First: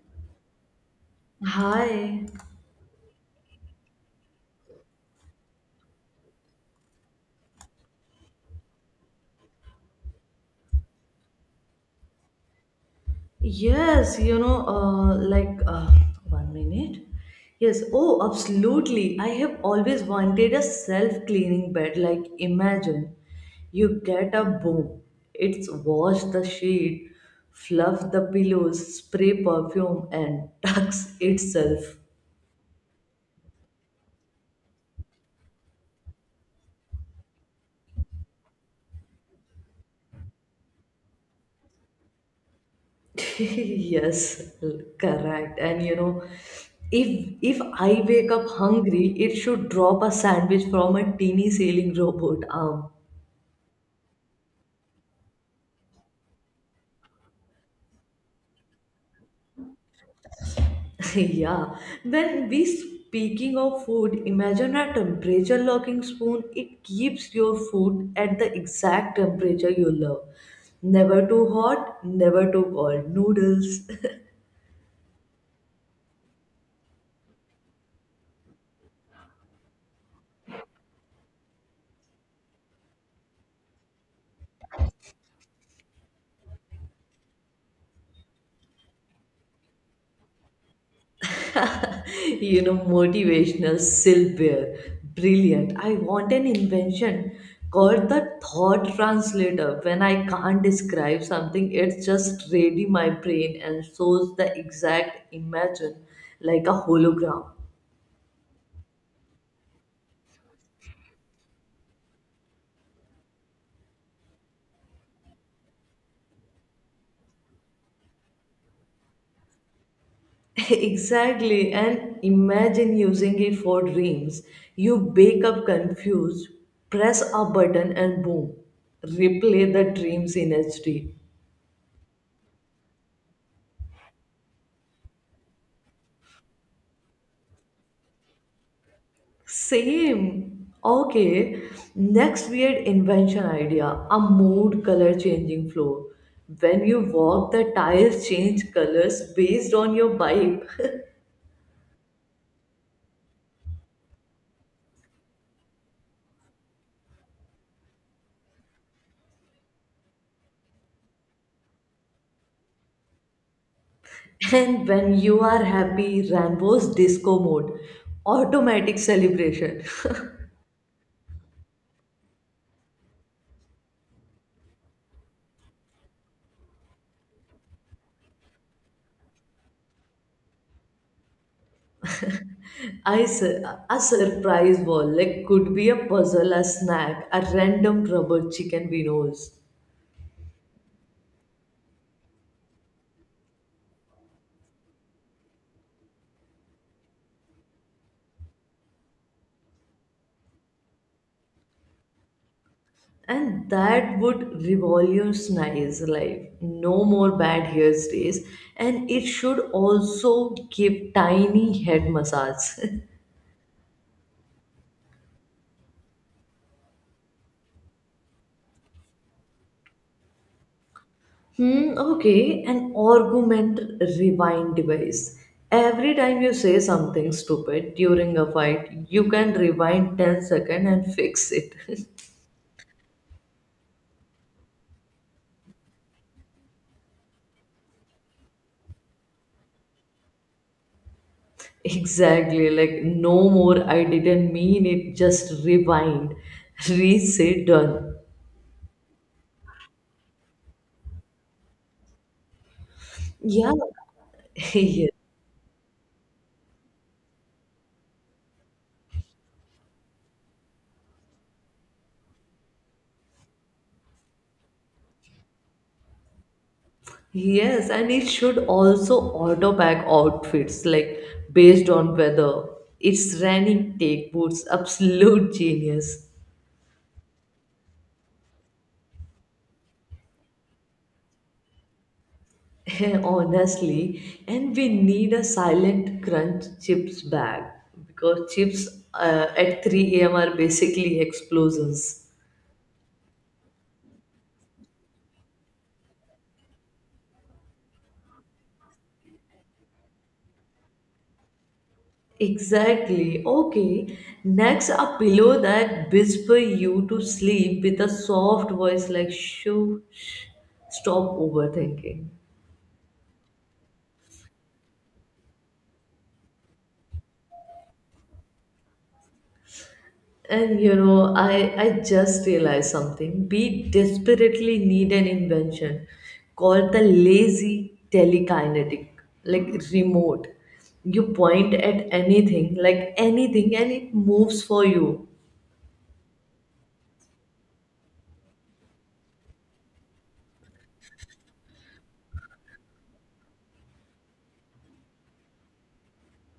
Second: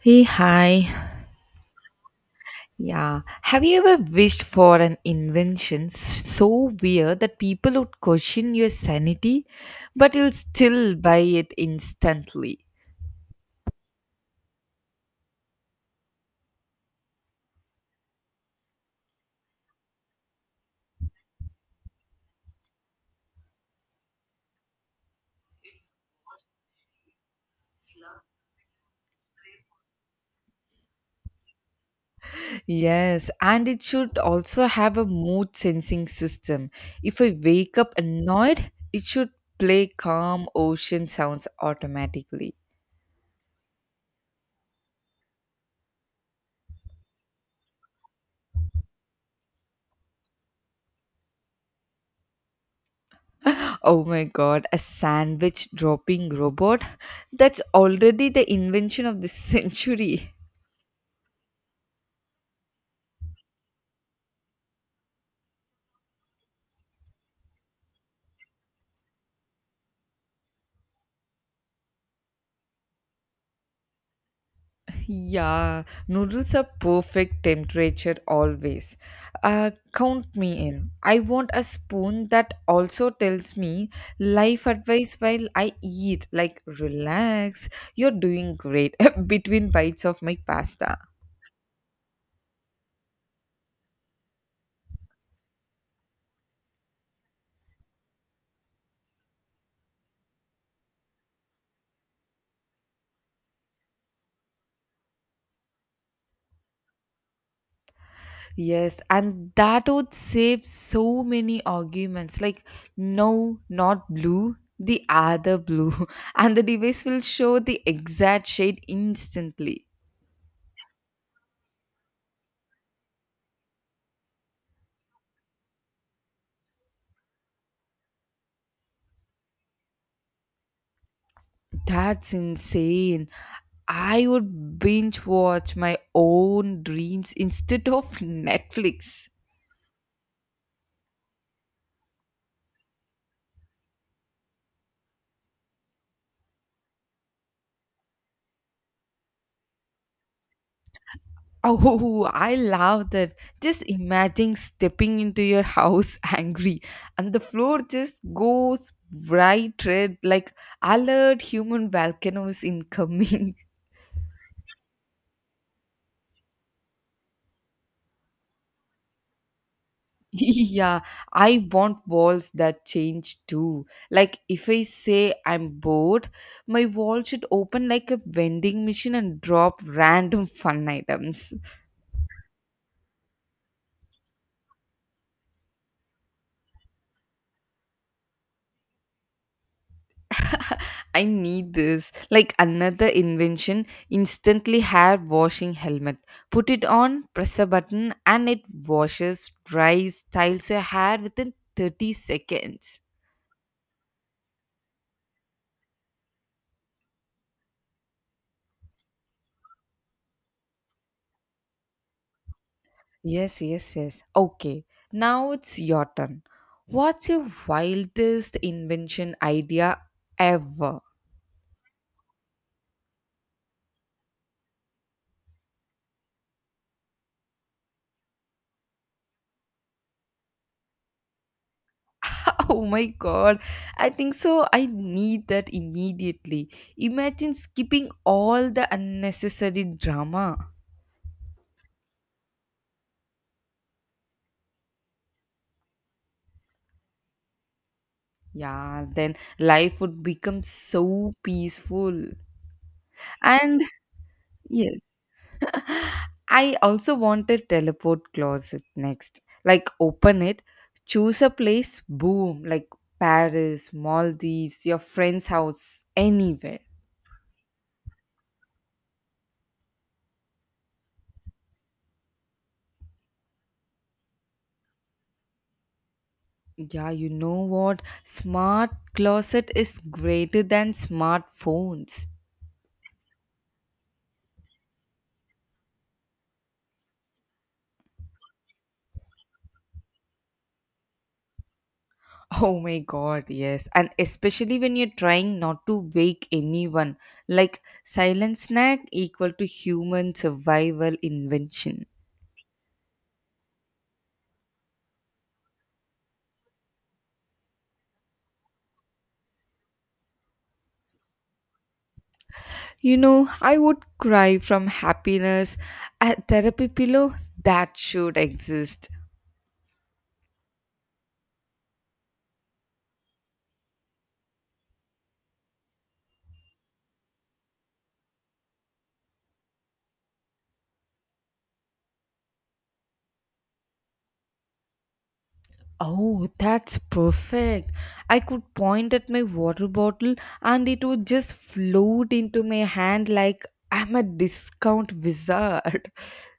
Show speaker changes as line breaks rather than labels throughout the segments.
Hey, hi.
Hi.
Yeah. Have you ever wished for an invention so weird that people would question your sanity, but you'll still buy it instantly?
Yes, 1 minute. Yes, oh, Absolutely. I have always wanted a self-cleaning bed. Like, imagine you get a boom, it's wash the sheet, fluff the pillows, spray perfume, and tucks itself.
Yes, and it should also have a mood sensing system. If I wake up annoyed, it should play calm ocean sounds automatically.
Yes, correct. And you know, if I wake up hungry, it should drop a sandwich from a teeny sailing robot arm.
Oh my god, a sandwich dropping robot? That's already the invention of the century.
Yeah. When we speaking of food, imagine a temperature locking spoon. It keeps your food at the exact temperature you love. Never too hot, never too cold. Noodles,
Yeah, noodles are perfect temperature always. Count me in. I want a spoon that also tells me life advice while I eat, like relax, you're doing great between bites of my pasta.
you know, motivational silverware. Brilliant. I want an invention called the thought translator. When I can't describe something, it just ready my brain and shows the exact imagine like a hologram.
Yes, and that would save so many arguments like no, not blue, the other blue, and the device will show the exact shade instantly.
Exactly, and imagine using it for dreams. You wake up confused, press a button, and boom, replay the dreams in HD.
That's insane. I would binge watch my own dreams instead of Netflix.
Same. Okay, next weird invention idea, a mood color changing floor. When you walk, the tiles change colors based on your vibe.
Oh, I love that. Just imagine stepping into your house angry and the floor just goes bright red like alert human volcanoes incoming.
And when you are happy, Rambo's disco mode, automatic celebration.
Yeah, I want walls that change too. Like if I say I'm bored, my wall should open like a vending machine and drop random fun items.
I sur a surprise wall like could be a puzzle, a snack, a random rubber chicken winos.
I need this. Like another invention, instantly hair washing helmet. Put it on, press a button, and it washes, dries, styles your hair within 30 seconds.
And that would revolutionize life. No more bad hairstays. And it should also give tiny head massage.
Yes, yes, yes. Okay, now it's your turn. What's your wildest invention idea ever?
Hmm, okay, an argument rewind device. Every time you say something stupid during a fight, you can rewind 10 seconds and fix it.
Oh my god, I think so. I need that immediately. Imagine skipping all the unnecessary drama.
Exactly, like no more, I didn't mean it, just rewind, reset, done.
Yeah, then life would become so peaceful.
Yeah.
And yes.
Yes.
I also wanted teleport closet next. Like open it, choose a place, boom, like Paris, Maldives, your friend's house, anywhere.
Yes, and it should also auto pack outfits like based on weather. It's raining, take boots, absolute genius.
Yeah, you know what? Smart closet is greater than smartphones.
Honestly, and we need a silent crunch chips bag because chips at 3 a.m. are basically explosions.
Oh my god, yes. And especially when you're trying not to wake anyone, like silent snack equal to human survival invention.
Exactly. Okay. Next, a pillow that whisper you to sleep with a soft voice like shoo, shh, stop overthinking.
You know, I would cry from happiness. A therapy pillow that should exist.
And you know, I just realized something. We desperately need an invention called the lazy telekinetic, like remote. You point at anything, like anything, and it moves for you.
Oh, that's perfect. I could point at my water bottle and it would just float into my hand like I'm a discount wizard.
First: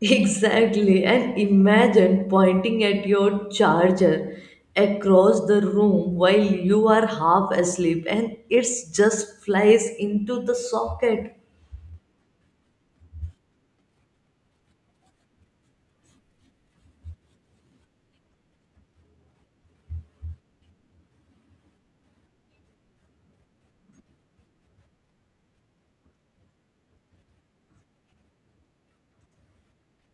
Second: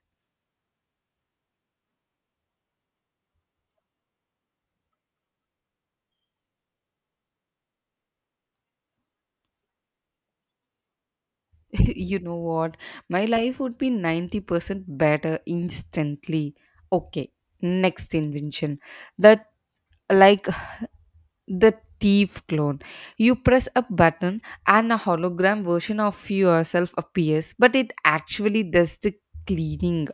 Exactly, and imagine pointing at your charger across the room while you are half asleep and it just flies into the socket.
You know what? My life would be 90% better instantly. Okay, next invention. That like the thief clone. You press a button and a hologram version of yourself appears, but it actually does the cleaning.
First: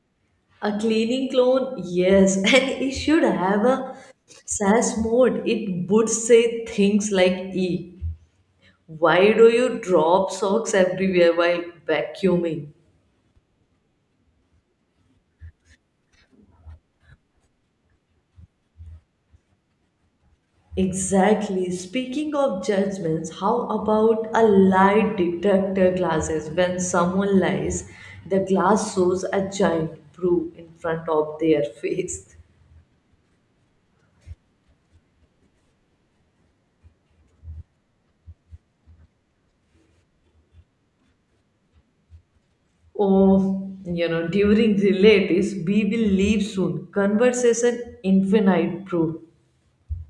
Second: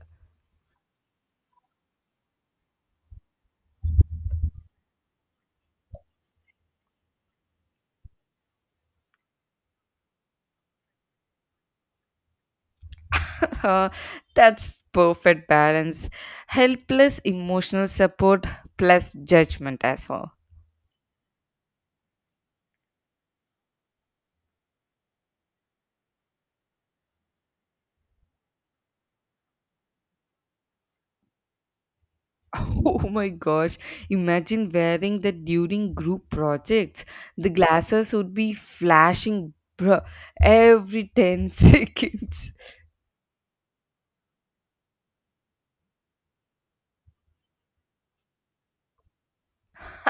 A cleaning clone, yes, and it should have a SAS mode. It would say things like E. Why do you drop socks everywhere while vacuuming?
That's perfect balance. Helpless emotional support plus judgment as well.
Exactly. Speaking of judgments, how about a lie detector glasses? When someone lies, the glass shows a giant brew in front of their face.
Oh my gosh, imagine wearing that during group projects. The glasses would be flashing bruh, every 10 seconds.
Oh, you know, during relatives, we will leave soon. Conversation infinite brew.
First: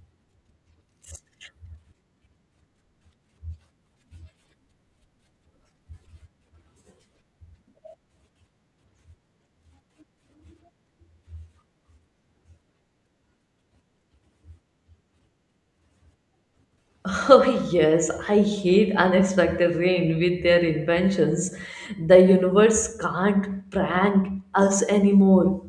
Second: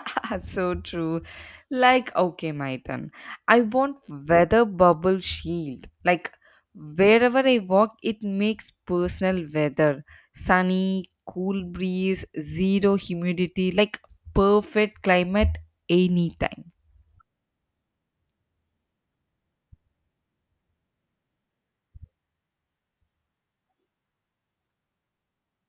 That's so true. Like, okay, my turn. I want weather bubble shield. Like, wherever I walk, it makes personal weather. Sunny, cool breeze, zero humidity, like perfect climate anytime.
Oh yes, I hate unexpected rain with their inventions. The universe can't prank us anymore.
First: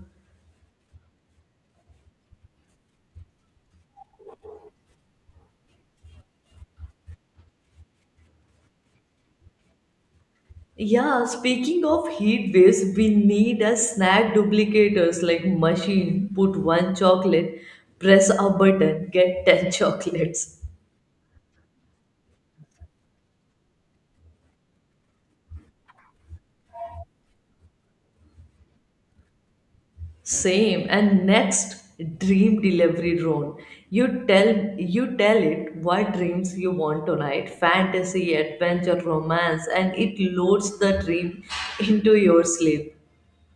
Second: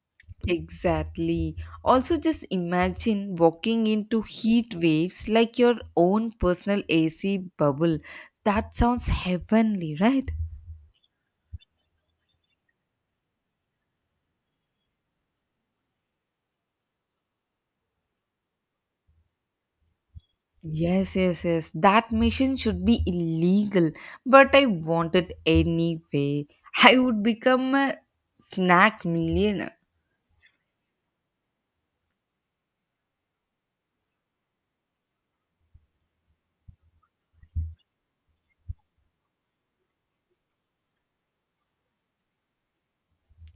Exactly. Also, just imagine walking into heat waves like your own personal AC bubble. That sounds heavenly, right?
Yeah, speaking of heat waves, we need a snack duplicators like machine. Put one chocolate, press a button, get 10 chocolates.
Yes, yes, yes. That mission should be illegal, but I want it anyway. I would become a snack millionaire.
Same. And next, dream delivery drone. You tell you tell it what dreams you want tonight. Fantasy, adventure, romance, and it loads the dream into your sleep.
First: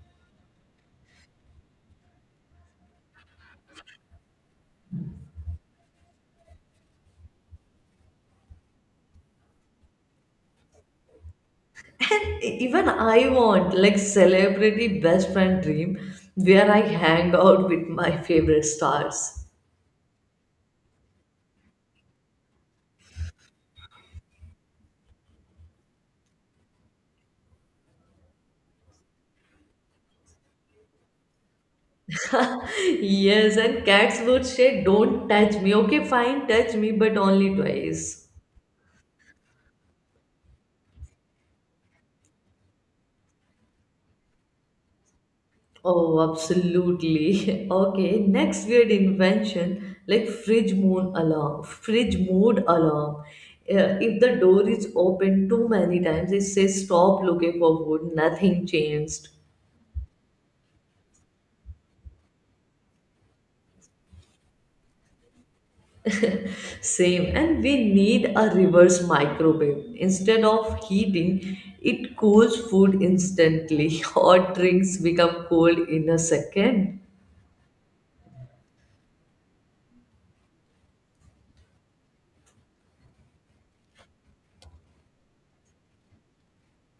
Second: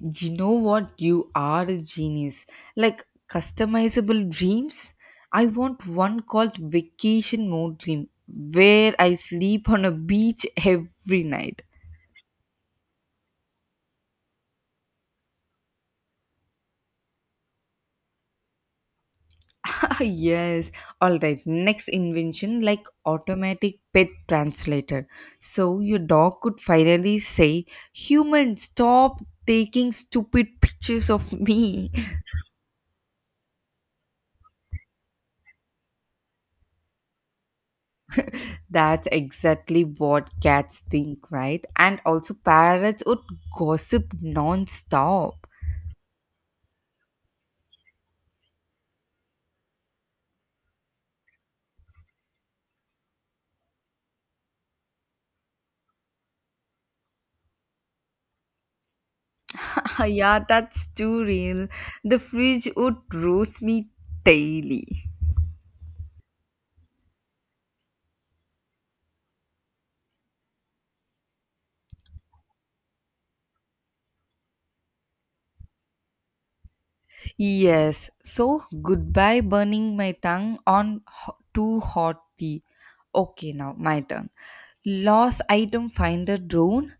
You know what? You are a genius. Like customizable dreams. I want one called vacation mode dream where I sleep on a beach every night.
Even I want like celebrity best friend dream where I hang out with my favorite stars.
Ah, yes. All right. Next invention, like automatic pet translator. So your dog could finally say, "Human, stop taking stupid pictures of me."
Yes, and cats would say don't touch me, okay, fine, touch me but only twice.
That's exactly what cats think, right? And also parrots would gossip non-stop.
Oh, absolutely. Okay, next weird invention like fridge moon alarm, fridge mood alarm. If the door is open too many times it says stop looking for food, nothing changed.
Yeah, that's too real. The fridge would roast me daily.
Same, and we need a reverse microwave. Instead of heating, it cools food instantly. Hot drinks become cold in a second.
Yes, so goodbye burning my tongue on too hot tea. Okay, now my turn. Lost item finder drone.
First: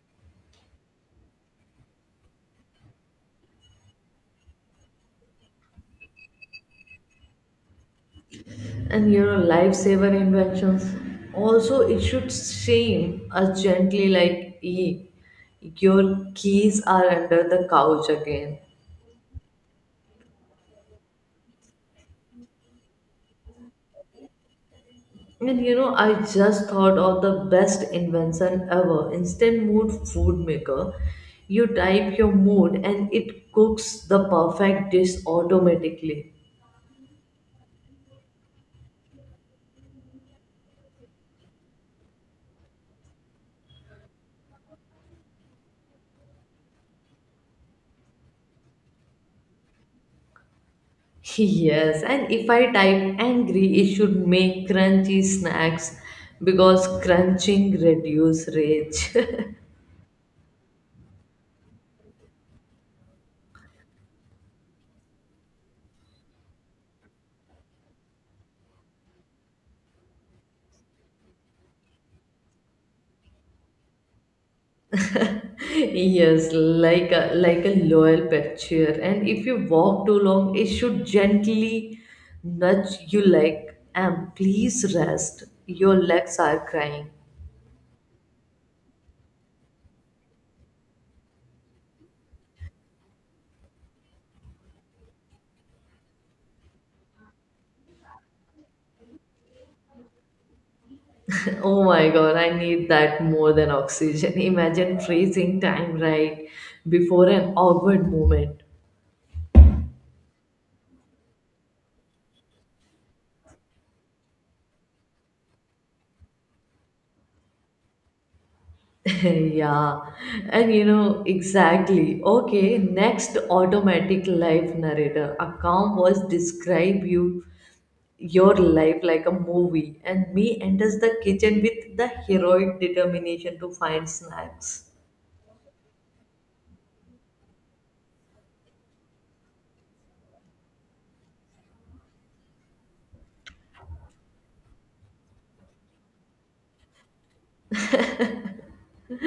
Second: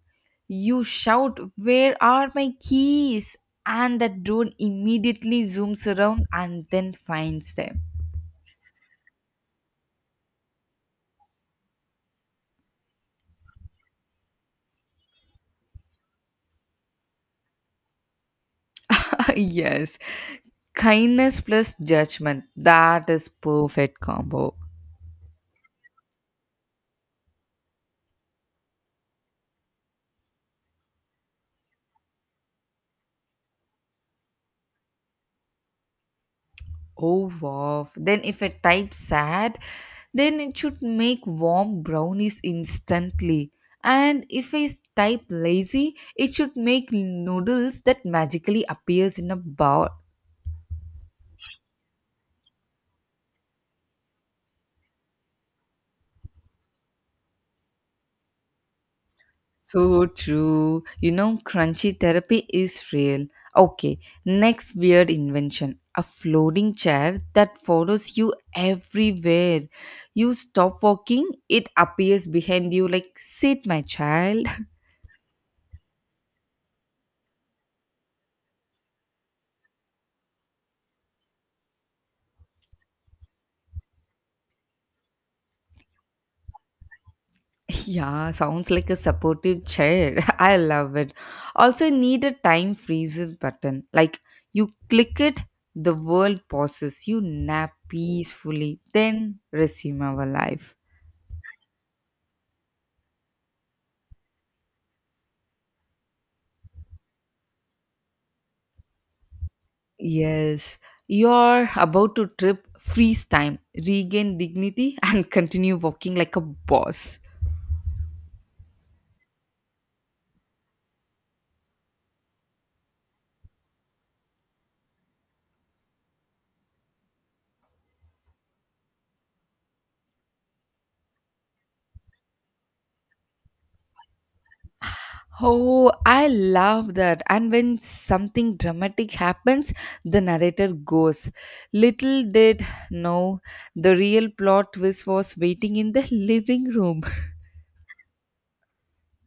You shout, where are my keys? And that drone immediately zooms around and then finds them.
And you know, lifesaver inventions. Also, it should shame us gently, like, "Hey, your keys are under the couch again."
Yes, kindness plus judgment. That is perfect combo.
And you know, I just thought of the best invention ever, instant mood food maker. You type your mood and it cooks the perfect dish automatically.
Oh wow. Then if I type sad, then it should make warm brownies instantly. And if I type lazy, it should make noodles that magically appears in a bowl.
Yes, and if I type angry, it should make crunchy snacks because crunching reduce rage.
So true. You know, crunchy therapy is real. Okay, next weird invention. A floating chair that follows you everywhere. You stop walking, it appears behind you like, sit, my child.
Yes, like a loyal pet cheer. And if you walk too long, it should gently nudge you like, and please rest. Your legs are crying.
Yeah, sounds like a supportive chair. I love it. Also, need a time freezes button. Like you click it, the world pauses. You nap peacefully, then resume our life.
Oh my god, I need that more than oxygen. Imagine freezing time right before an awkward moment.
Yes, you're about to trip. Freeze time, regain dignity, and continue walking like a boss.
Yeah. And you know, exactly. Okay, next, automatic life narrator. A calm voice describe you your life like a movie and me enters the kitchen with the heroic determination to find snacks.
Oh, I love that. And when something dramatic happens, the narrator goes, little did know the real plot twist was waiting in the living room.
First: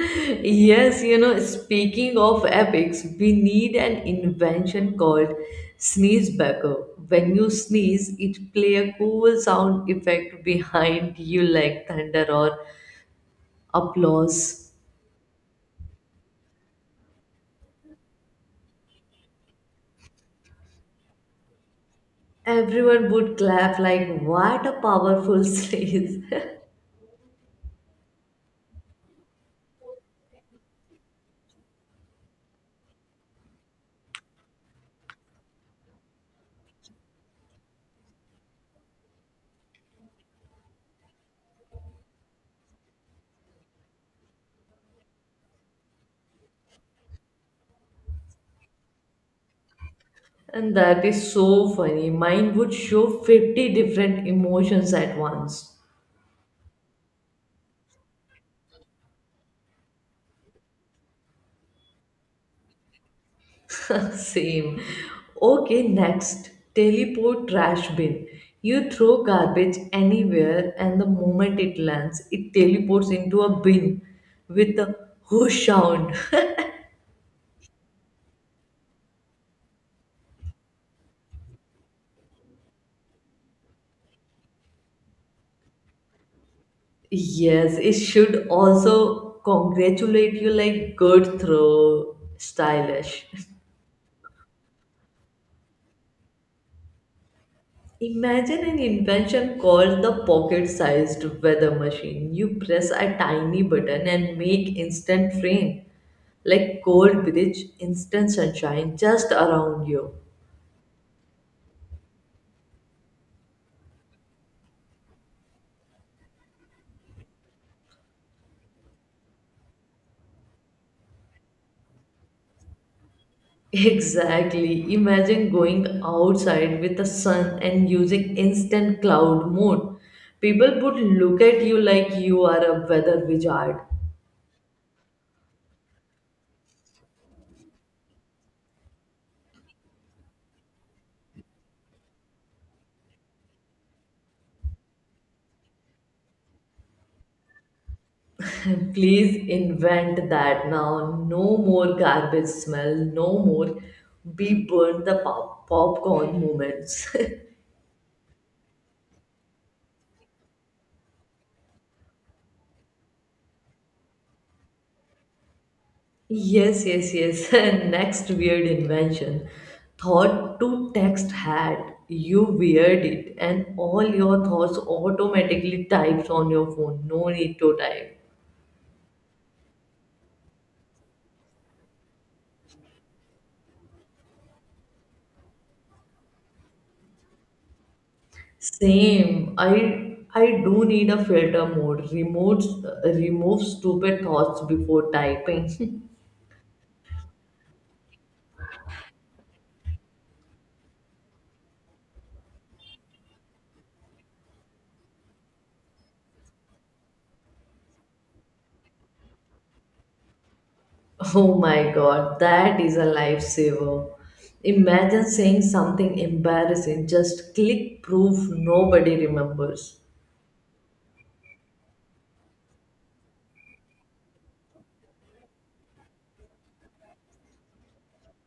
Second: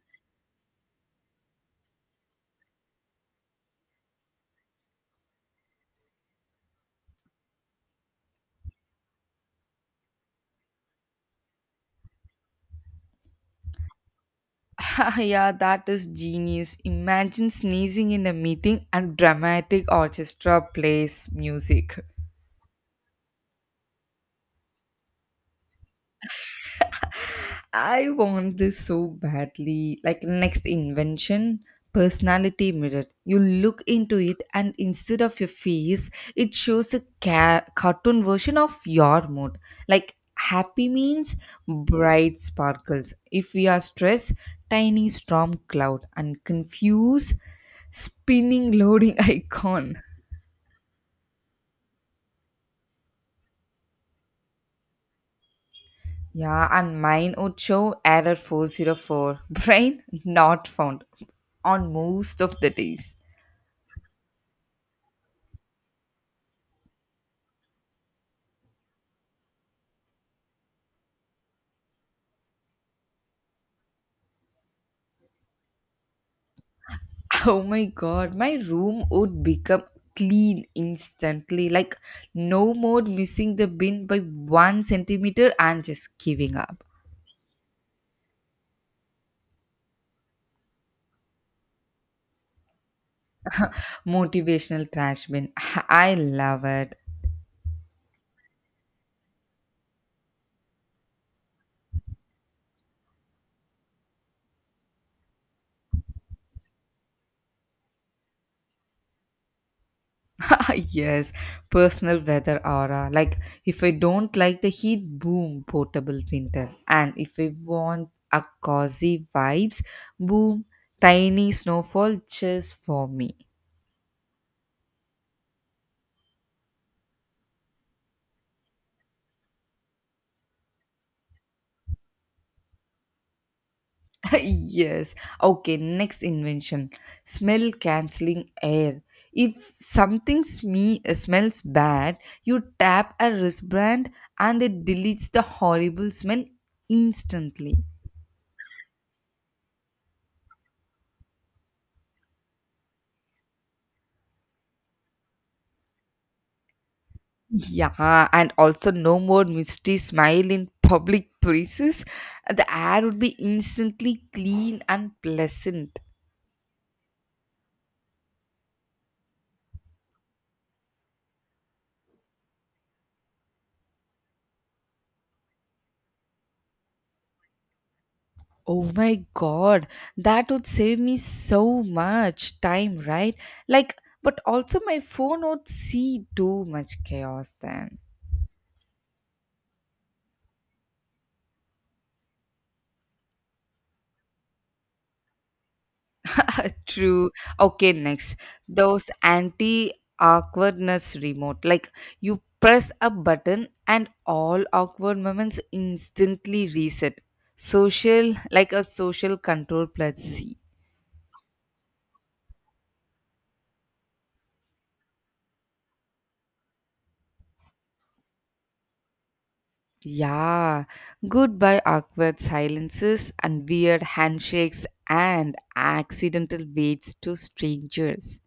Yes, you know, speaking of epics, we need an invention called sneezebacker. When you sneeze it play a cool sound effect behind you like thunder or applause.
Ah, yeah, that is genius. Imagine sneezing in a meeting and dramatic orchestra plays music.
Everyone would clap like what a powerful sneeze.
I want this so badly. Like next invention, personality mirror. You look into it, and instead of your face, it shows a cartoon version of your mood. Like happy means bright sparkles. If we are stressed, tiny storm cloud, and confused, spinning loading icon.
And that is so funny. Mine would show 50 different emotions at once.
Yeah, and mine would show error 404. Brain not found on most of the days.
Same. Okay, next. Teleport trash bin. You throw garbage anywhere, and the moment it lands, it teleports into a bin with a whoosh sound.
Oh my god, my room would become clean instantly. Like, no more missing the bin by one centimeter and just giving up.
Yes, it should also congratulate you like good throw, stylish.
Motivational trash bin. I love it.
Imagine an invention called the pocket sized weather machine. You press a tiny button and make instant rain, like cold bridge, instant sunshine just around you.
Yes, personal weather aura. Like, if I don't like the heat, boom, portable winter. And if I want a cozy vibes, boom, tiny snowfall just for me.
Exactly. Imagine going outside with the sun and using instant cloud mode. People would look at you like you are a weather wizard.
Yes. Okay, next invention smell cancelling air. If something smells bad, you tap a wristband and it deletes the horrible smell instantly.
And please invent that now. No more garbage smell. No more we burn the pop- popcorn moments.
Yeah, and also no more misty smile in public places. The air would be instantly clean and pleasant.
Yes, yes, yes. Next weird invention. Thought to text hat. You weird it, and all your thoughts automatically types on your phone. No need to type.
Oh my god, that would save me so much time, right? Like, but also my phone would see too much chaos then.
Same. I do need a filter mode. Removes stupid thoughts before typing.
True. Okay, next. Those anti awkwardness remote. Like, you press a button and all awkward moments instantly reset. Social, like a social control plus C.
Oh my god, that is a lifesaver. Imagine saying something embarrassing, just click, proof nobody remembers.
Yeah, goodbye awkward silences and weird handshakes and accidental waves to strangers.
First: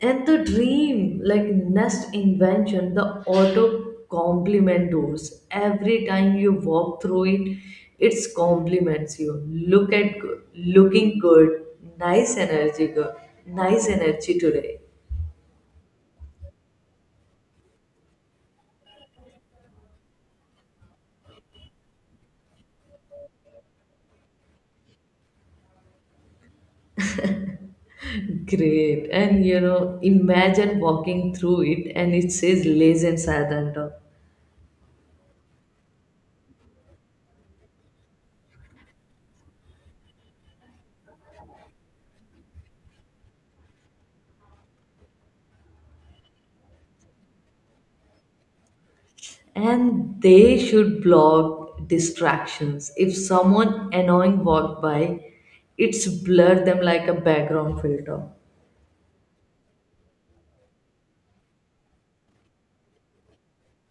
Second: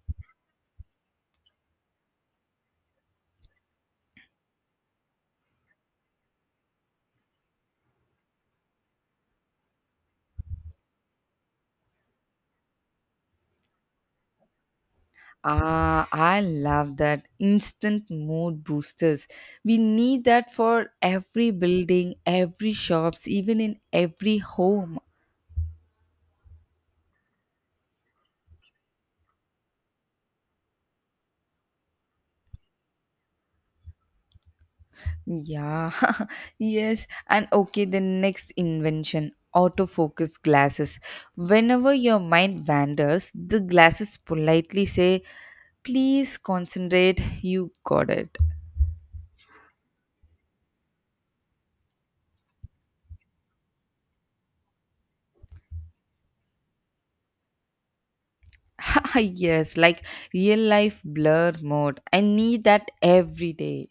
And the dream, like next invention, the auto compliment doors. Every time you walk through it, it compliments you. Look at good, looking good, nice energy, girl. Nice energy today.
Ah, I love that instant mood boosters. We need that for every building, every shops, even in every home.
Great. And you know, imagine walking through it and it says lazy and sadhanta.
Yeah, yes. And okay, the next invention autofocus glasses. Whenever your mind wanders, the glasses politely say, please concentrate, you got it.
And they should block distractions. If someone annoying walked by, it's blurred them like a background filter.
Yes, like real life blur mode. I need that every day.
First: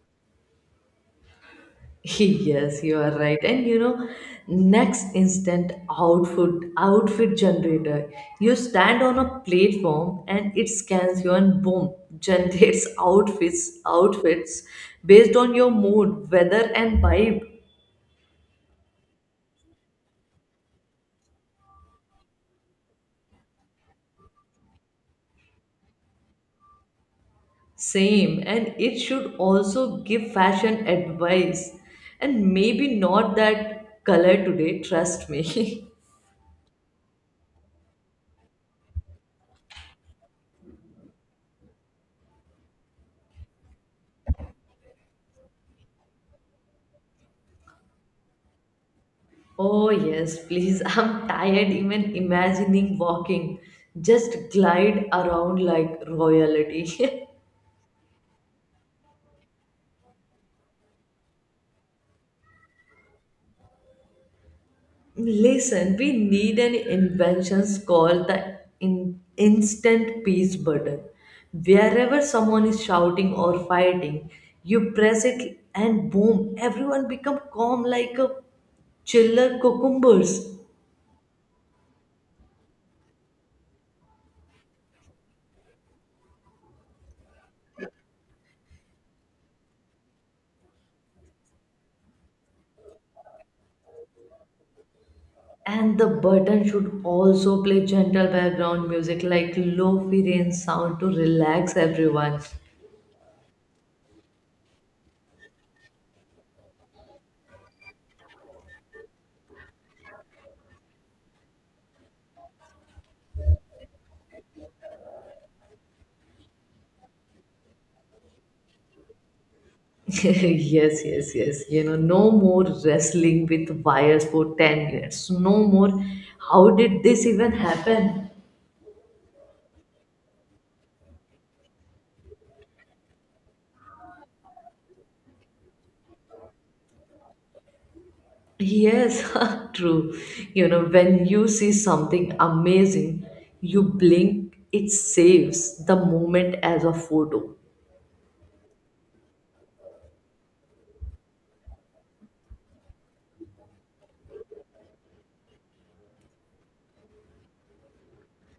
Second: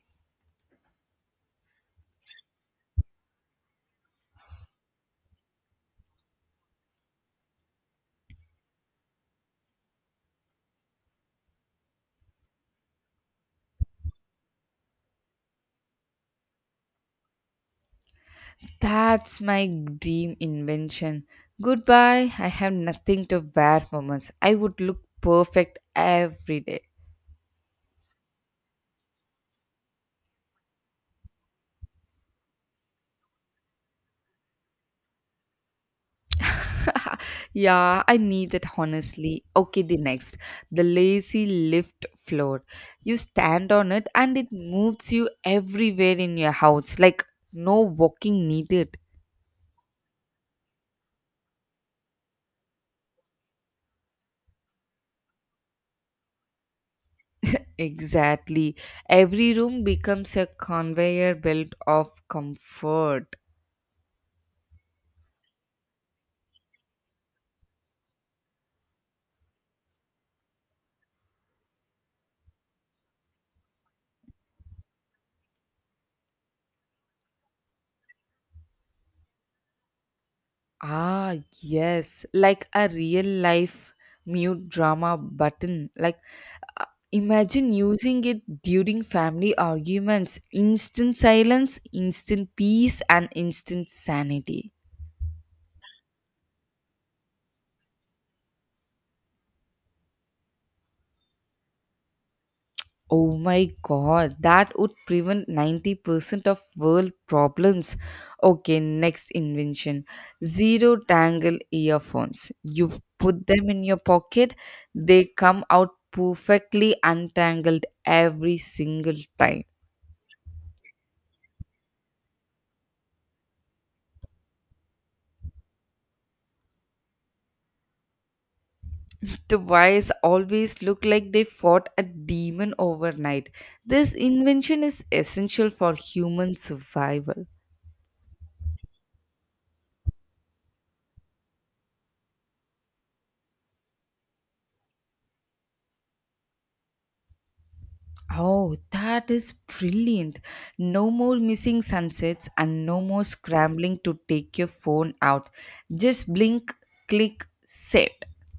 Yes, you are right. And you know, next instant outfit generator. You stand on a platform and it scans you and boom, generates outfits based on your mood, weather and vibe.
That's my dream invention. Goodbye, I have nothing to wear moments. I would look perfect every day.
Same, and it should also give fashion advice and maybe not that color today, trust me.
Yeah, I need it honestly. Okay, the next. The lazy lift floor. You stand on it and it moves you everywhere in your house. Like, no walking needed.
Oh, yes, please, I'm tired even imagining walking. Just glide around like royalty.
Exactly. Every room becomes a conveyor belt of comfort.
Listen, we need an inventions called the in- instant peace button. Wherever someone is shouting or fighting, you press it and boom, everyone become calm like a chiller cucumbers.
Ah, yes. Like a real life mute drama button. Like, Uh, imagine using it during family arguments. Instant silence, instant peace, and instant sanity.
And the button should also play gentle background music like low fi rain sound to relax everyone.
Oh my god, that would prevent 90% of world problems. Okay, next invention zero tangle earphones. You put them in your pocket, they come out perfectly untangled every single time.
Yes, yes, yes. You know, no more wrestling with wires for 10 minutes. No more. How did this even happen?
The wise always look like they fought a demon overnight. This invention is essential for human survival.
Yes, true. You know, when you see something amazing, you blink, it saves the moment as a photo.
Oh, that is brilliant. No more missing sunsets and no more scrambling to take your phone out. Just blink, click, set.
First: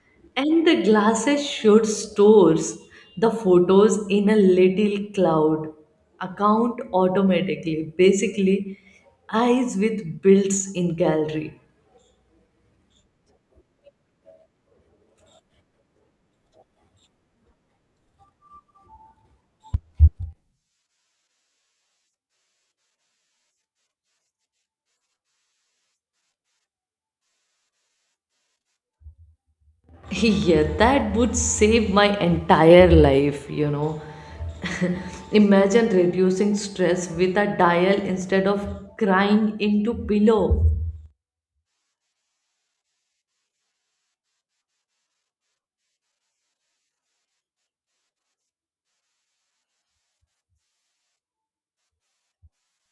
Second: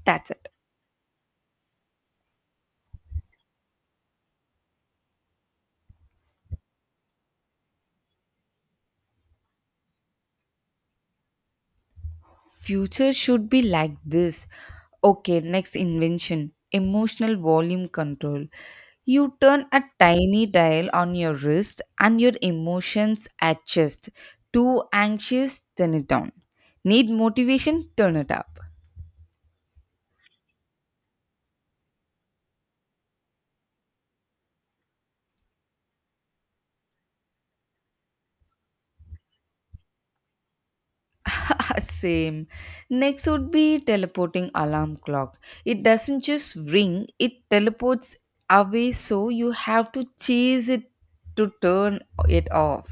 That's it.
And the glasses should stores the photos in a little cloud account automatically. Basically, eyes with builds in gallery.
Future should be like this. Okay, next invention emotional volume control. You turn a tiny dial on your wrist and your emotions adjust. Too anxious, turn it down. Need motivation, turn it up.
Yeah, that would save my entire life, you know. Imagine reducing stress with a dial instead of crying into pillow.
Same. Next would be teleporting alarm clock. It doesn't just ring, it teleports away, so you have to chase it to turn it off.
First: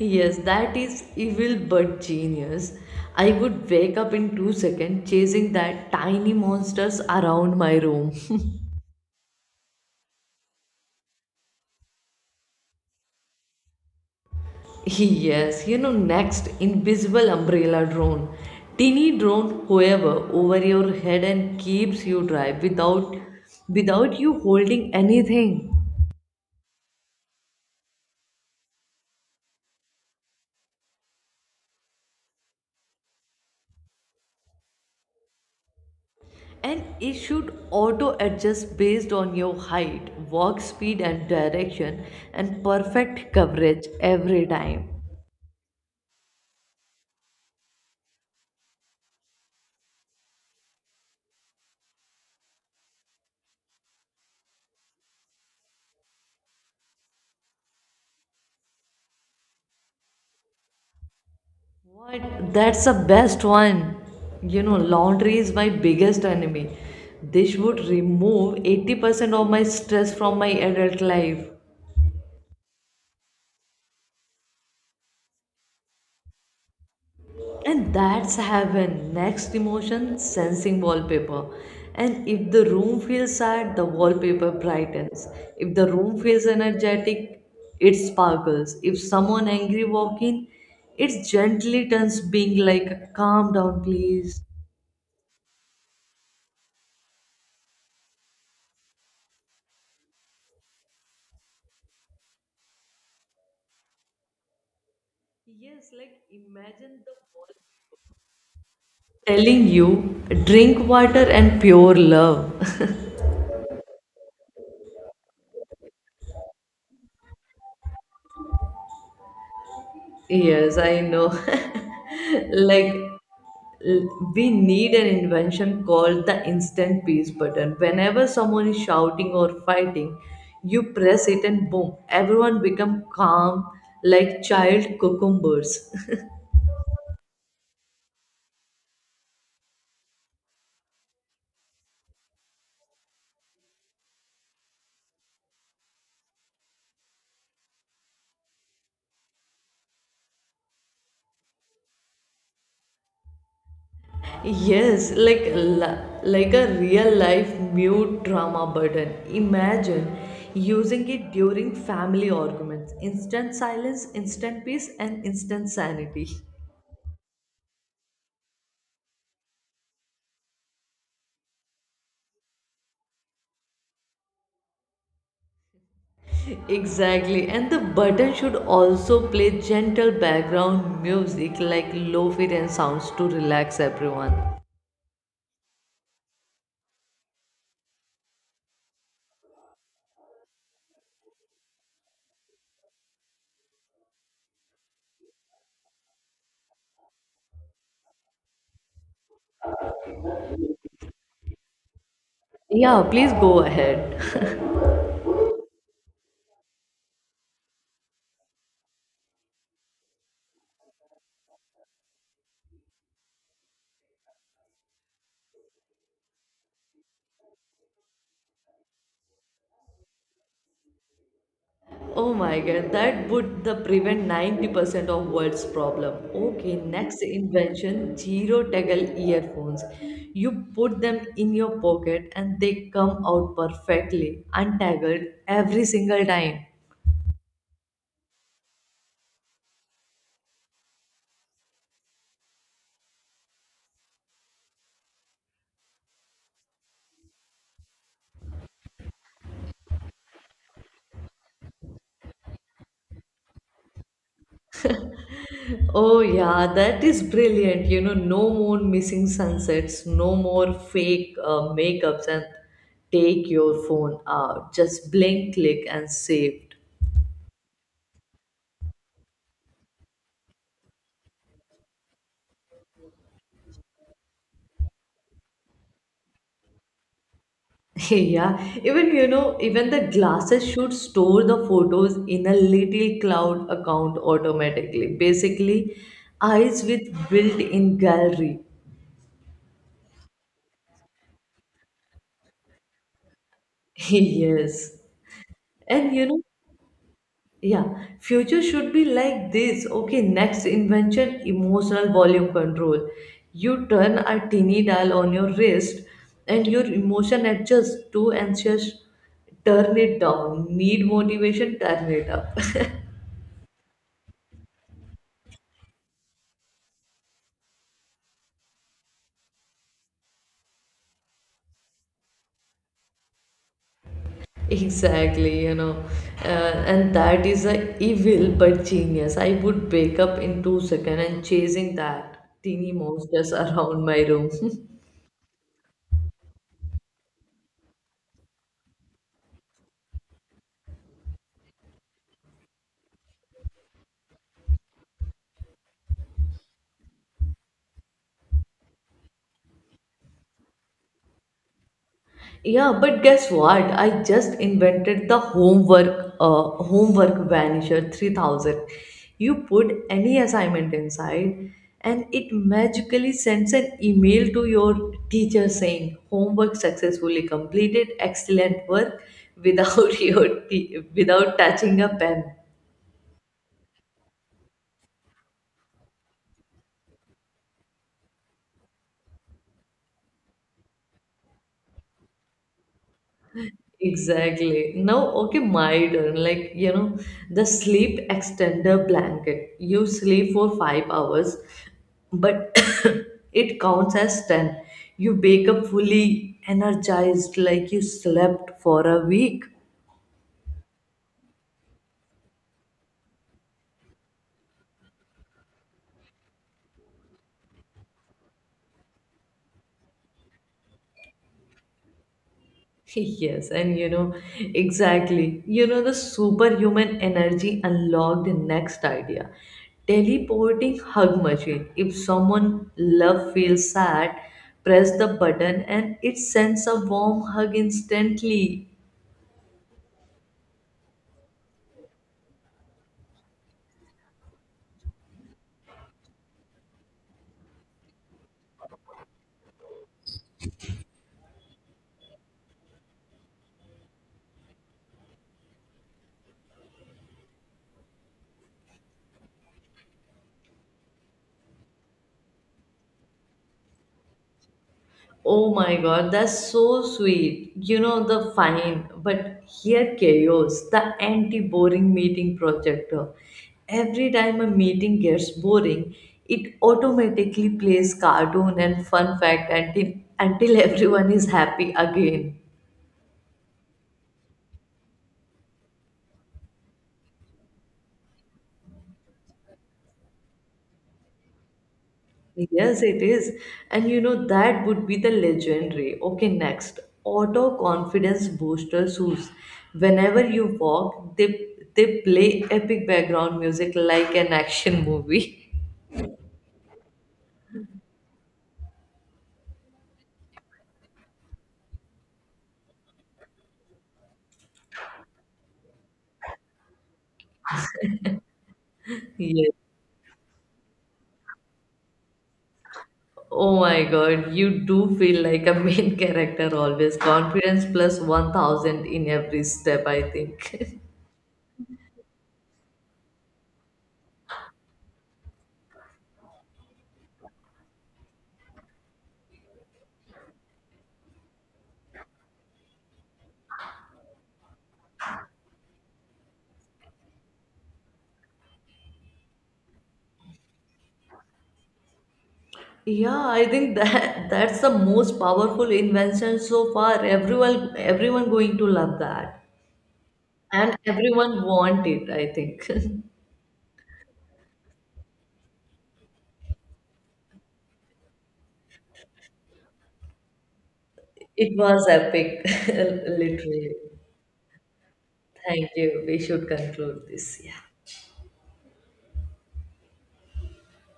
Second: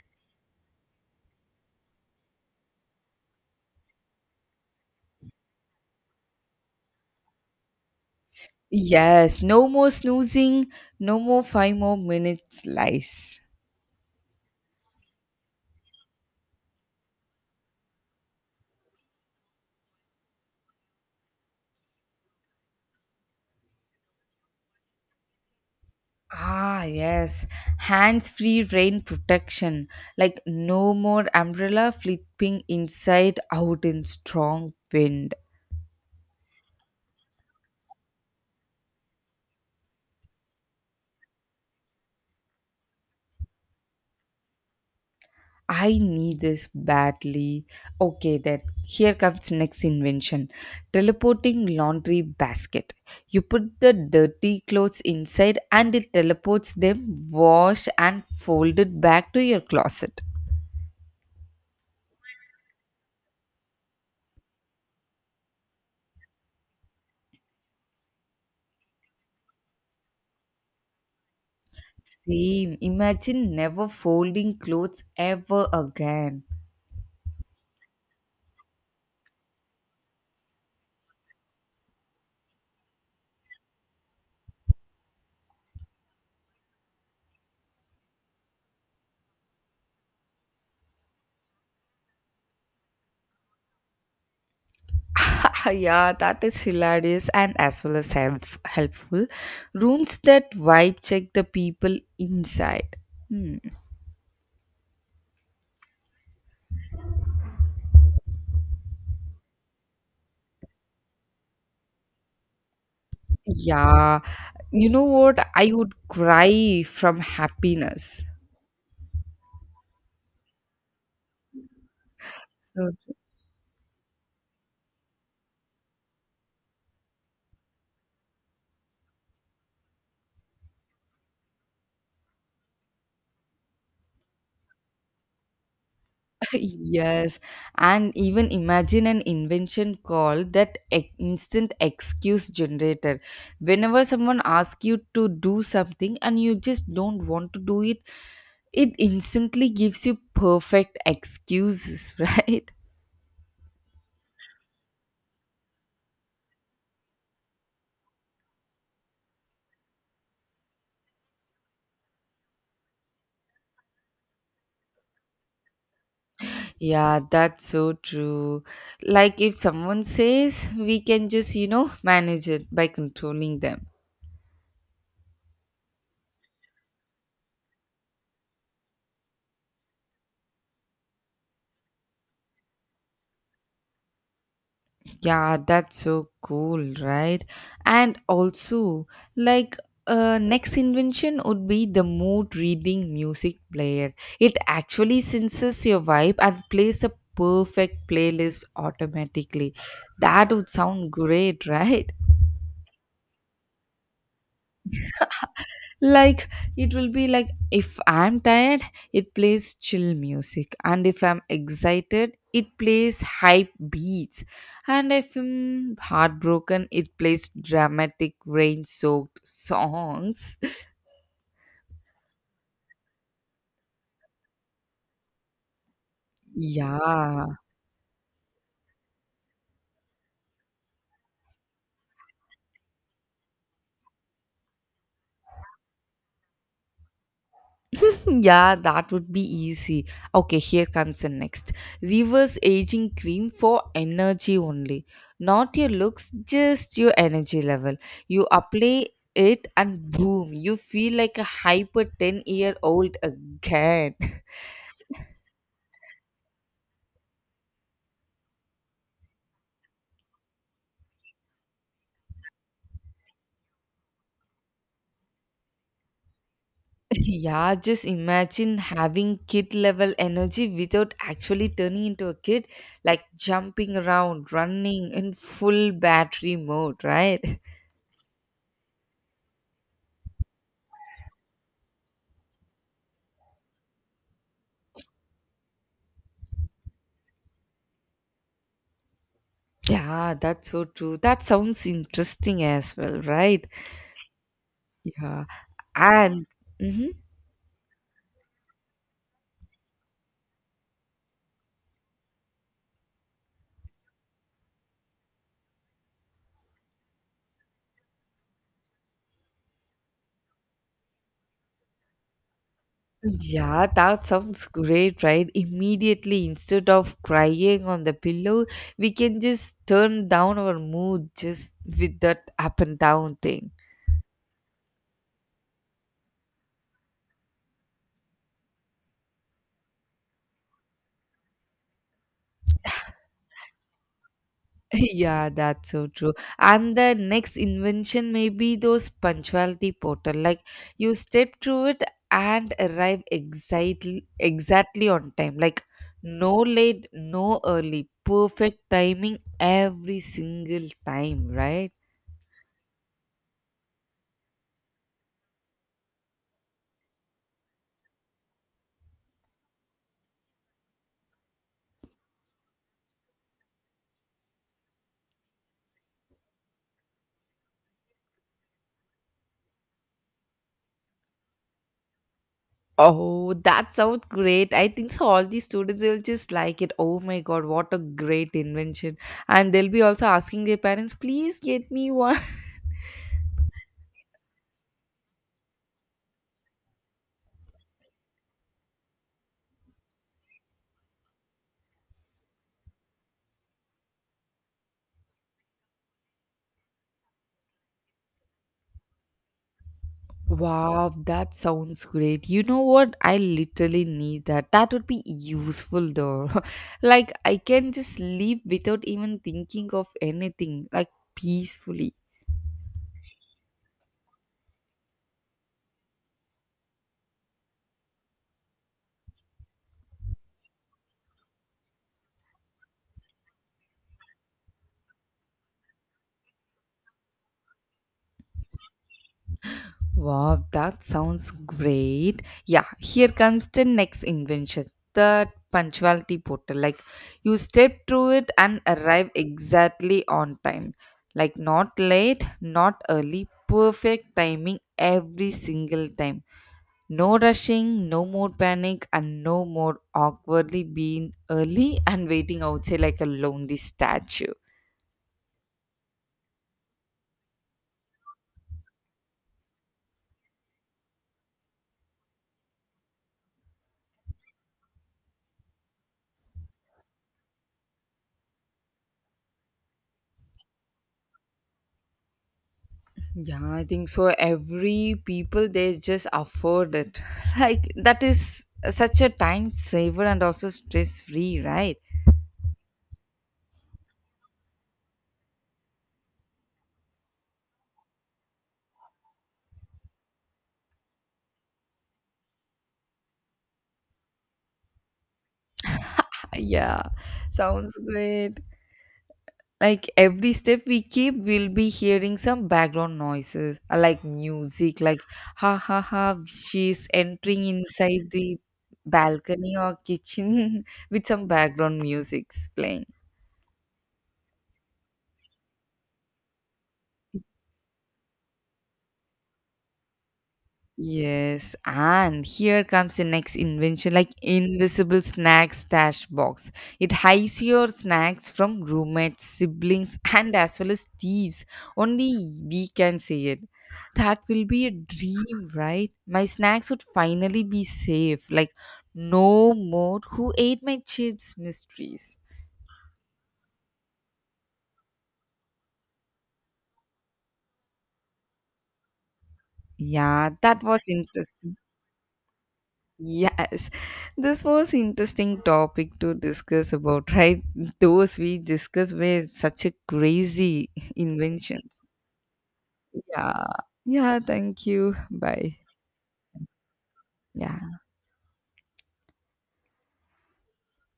Yes, that is evil but genius. I would wake up in 2 seconds chasing that tiny monsters around my room.
Yes, no more snoozing, no more five more minutes lies.
Yes, you know, next invisible umbrella drone. Teeny drone, however, over your head and keeps you dry without you holding anything.
Ah, yes, hands free rain protection. Like no more umbrella flipping inside out in strong wind.
And it should auto adjust based on your height, walk speed and direction and perfect coverage every time.
I need this badly. Okay, then here comes next invention teleporting laundry basket. You put the dirty clothes inside and it teleports them, washed and folded back to your closet.
What? That's the best one. You know, laundry is my biggest enemy. This would remove 80% of my stress from my adult life.
Same. Imagine never folding clothes ever again.
And that's heaven. Next, emotion sensing wallpaper. And if the room feels sad, the wallpaper brightens. If the room feels energetic, it sparkles. If someone angry walk in, it gently turns being like, calm down, please.
Yeah, that is hilarious and as well as helpful. Rooms that vibe check the people inside. Hmm.
Yes, like imagine the wall telling you, drink water and pure love.
Yeah, you know what? I would cry from happiness.
Yes, I know.
So
Like, l- we need an invention called the instant peace button. Whenever someone is shouting or fighting, you press it and boom, everyone become calm like child cucumbers.
yes, and even imagine an invention called that instant excuse generator. Whenever someone asks you to do something and you just don't want to do it, it instantly gives you perfect excuses, right?
Yes, like la- like a real life mute drama button. Imagine using it during family arguments. Instant silence, instant peace, and instant sanity.
Yeah, that's so true. Like if someone says, we can just, you know, manage it by controlling them.
Exactly, and the button should also play gentle background music like lo-fi and sounds to relax everyone.
Yeah, that's so cool, right? And also, like, next invention would be the mood reading music player. It actually senses your vibe and plays a perfect playlist automatically. That would sound great, right?
Yeah, please go ahead.
Like it will be like if I'm tired, it plays chill music, and if I'm excited it plays hype beats, and if I'm heartbroken it plays dramatic rain soaked songs.
Oh my god, that would the prevent 90% of world's problem. Okay, next
Yeah.
invention, zero tackle earphones. You put them in your pocket and they come out perfectly, untangled every single time.
Yeah, that would be easy. Okay, here comes the next. Reverse aging cream for energy only. Not your looks, just your energy level. You apply it and boom, you feel like a hyper 10-year-old again.
Oh, yeah, that is brilliant. You know, no more missing sunsets, no more fake makeups, and take your phone out. Just blink, click, and saved.
Yeah, just imagine having kid level energy without actually turning into a kid, like jumping around, running in full battery mode, right?
Yeah, even you know, even the glasses should store the photos in a little cloud account automatically. Basically, eyes with built-in gallery.
Yeah, that's so true. That sounds interesting as well, right?
Yes.
Yeah.
And you know,
And mhm.
yeah, future should be like this. Okay, next invention, emotional volume control. You turn a tiny dial on your wrist and your emotion adjusts to anxious, turn it down. Need motivation, turn it up.
Yeah, that sounds great, right? Immediately, instead of crying on the pillow, we can just turn down our mood just with that up and down thing.
Exactly, you know, uh, and that is a evil but genius. I would wake up in 2 seconds and chasing that teeny monsters around my room.
Yeah, that's so true. And the next invention may be those punctuality portal. Like you step through it and arrive exactly on time. Like no late, no early. Perfect timing every single time, right?
Yeah, but guess what? I just invented the homework homework vanisher 3000. You put any assignment inside and it magically sends an email to your teacher saying homework successfully completed, excellent work without your t- without touching a pen.
Oh, that sounds great. I think so all these students they'll just like it. Oh my god, what a great invention. And they'll be also asking their parents, please get me one.
Exactly. Now, okay, my turn. Like, you know, the sleep extender blanket. You sleep for 5 hours, but it counts as 10. You wake up fully energized, like you slept for a week.
Wow, that sounds great. You know what? I literally need that. That would be useful though. Like, I can just sleep without even thinking of anything, like, peacefully.
Yes, and you know, exactly. You know, the superhuman energy unlocked the next idea. Teleporting hug machine. If someone love feels sad, press the button and it sends a warm hug instantly.
Wow, that sounds great. Yeah, here comes the next invention the punctuality portal. Like, you step through it and arrive exactly on time. Like, not late, not early, perfect timing every single time. No rushing, no more panic, and no more awkwardly being early and waiting outside like a lonely statue.
Oh my god, that's so sweet. You know the fine, but here chaos, the anti-boring meeting projector. Every time a meeting gets boring, it automatically plays cartoon and fun fact until everyone is happy again.
Yeah, I think so. Every people they just afford it. Like that is such a time saver and also stress free, right?
Yes, it is. And you know, that would be the legendary. Okay, next. Auto confidence booster shoes. Whenever you walk, they play epic background music like an action movie.
Yeah, sounds great. Like every step we keep we'll be hearing some background noises like music like ha ha ha, she's entering inside the
Yes.
balcony or kitchen with some background music's playing.
Oh my God, you do feel like a main character always. Confidence plus 1000 in every step, I think.
Yes, and here comes the next invention like invisible snack stash box. It hides your snacks from roommates, siblings, and as well as thieves. Only we can see it. That will be a dream, right? My snacks would finally be safe. Like, no more who ate my chips mysteries.
Yeah, I think that that's the most powerful invention so far. Everyone going to love that.
Yeah, that
And
was
everyone
interesting.
want it, I think.
Yes, this was interesting topic to discuss about, right? Those we discussed were such a crazy
It
inventions.
was epic,
Yeah.
literally.
Yeah, thank you. Bye.
Thank you. We should conclude this. Yeah.
Yeah.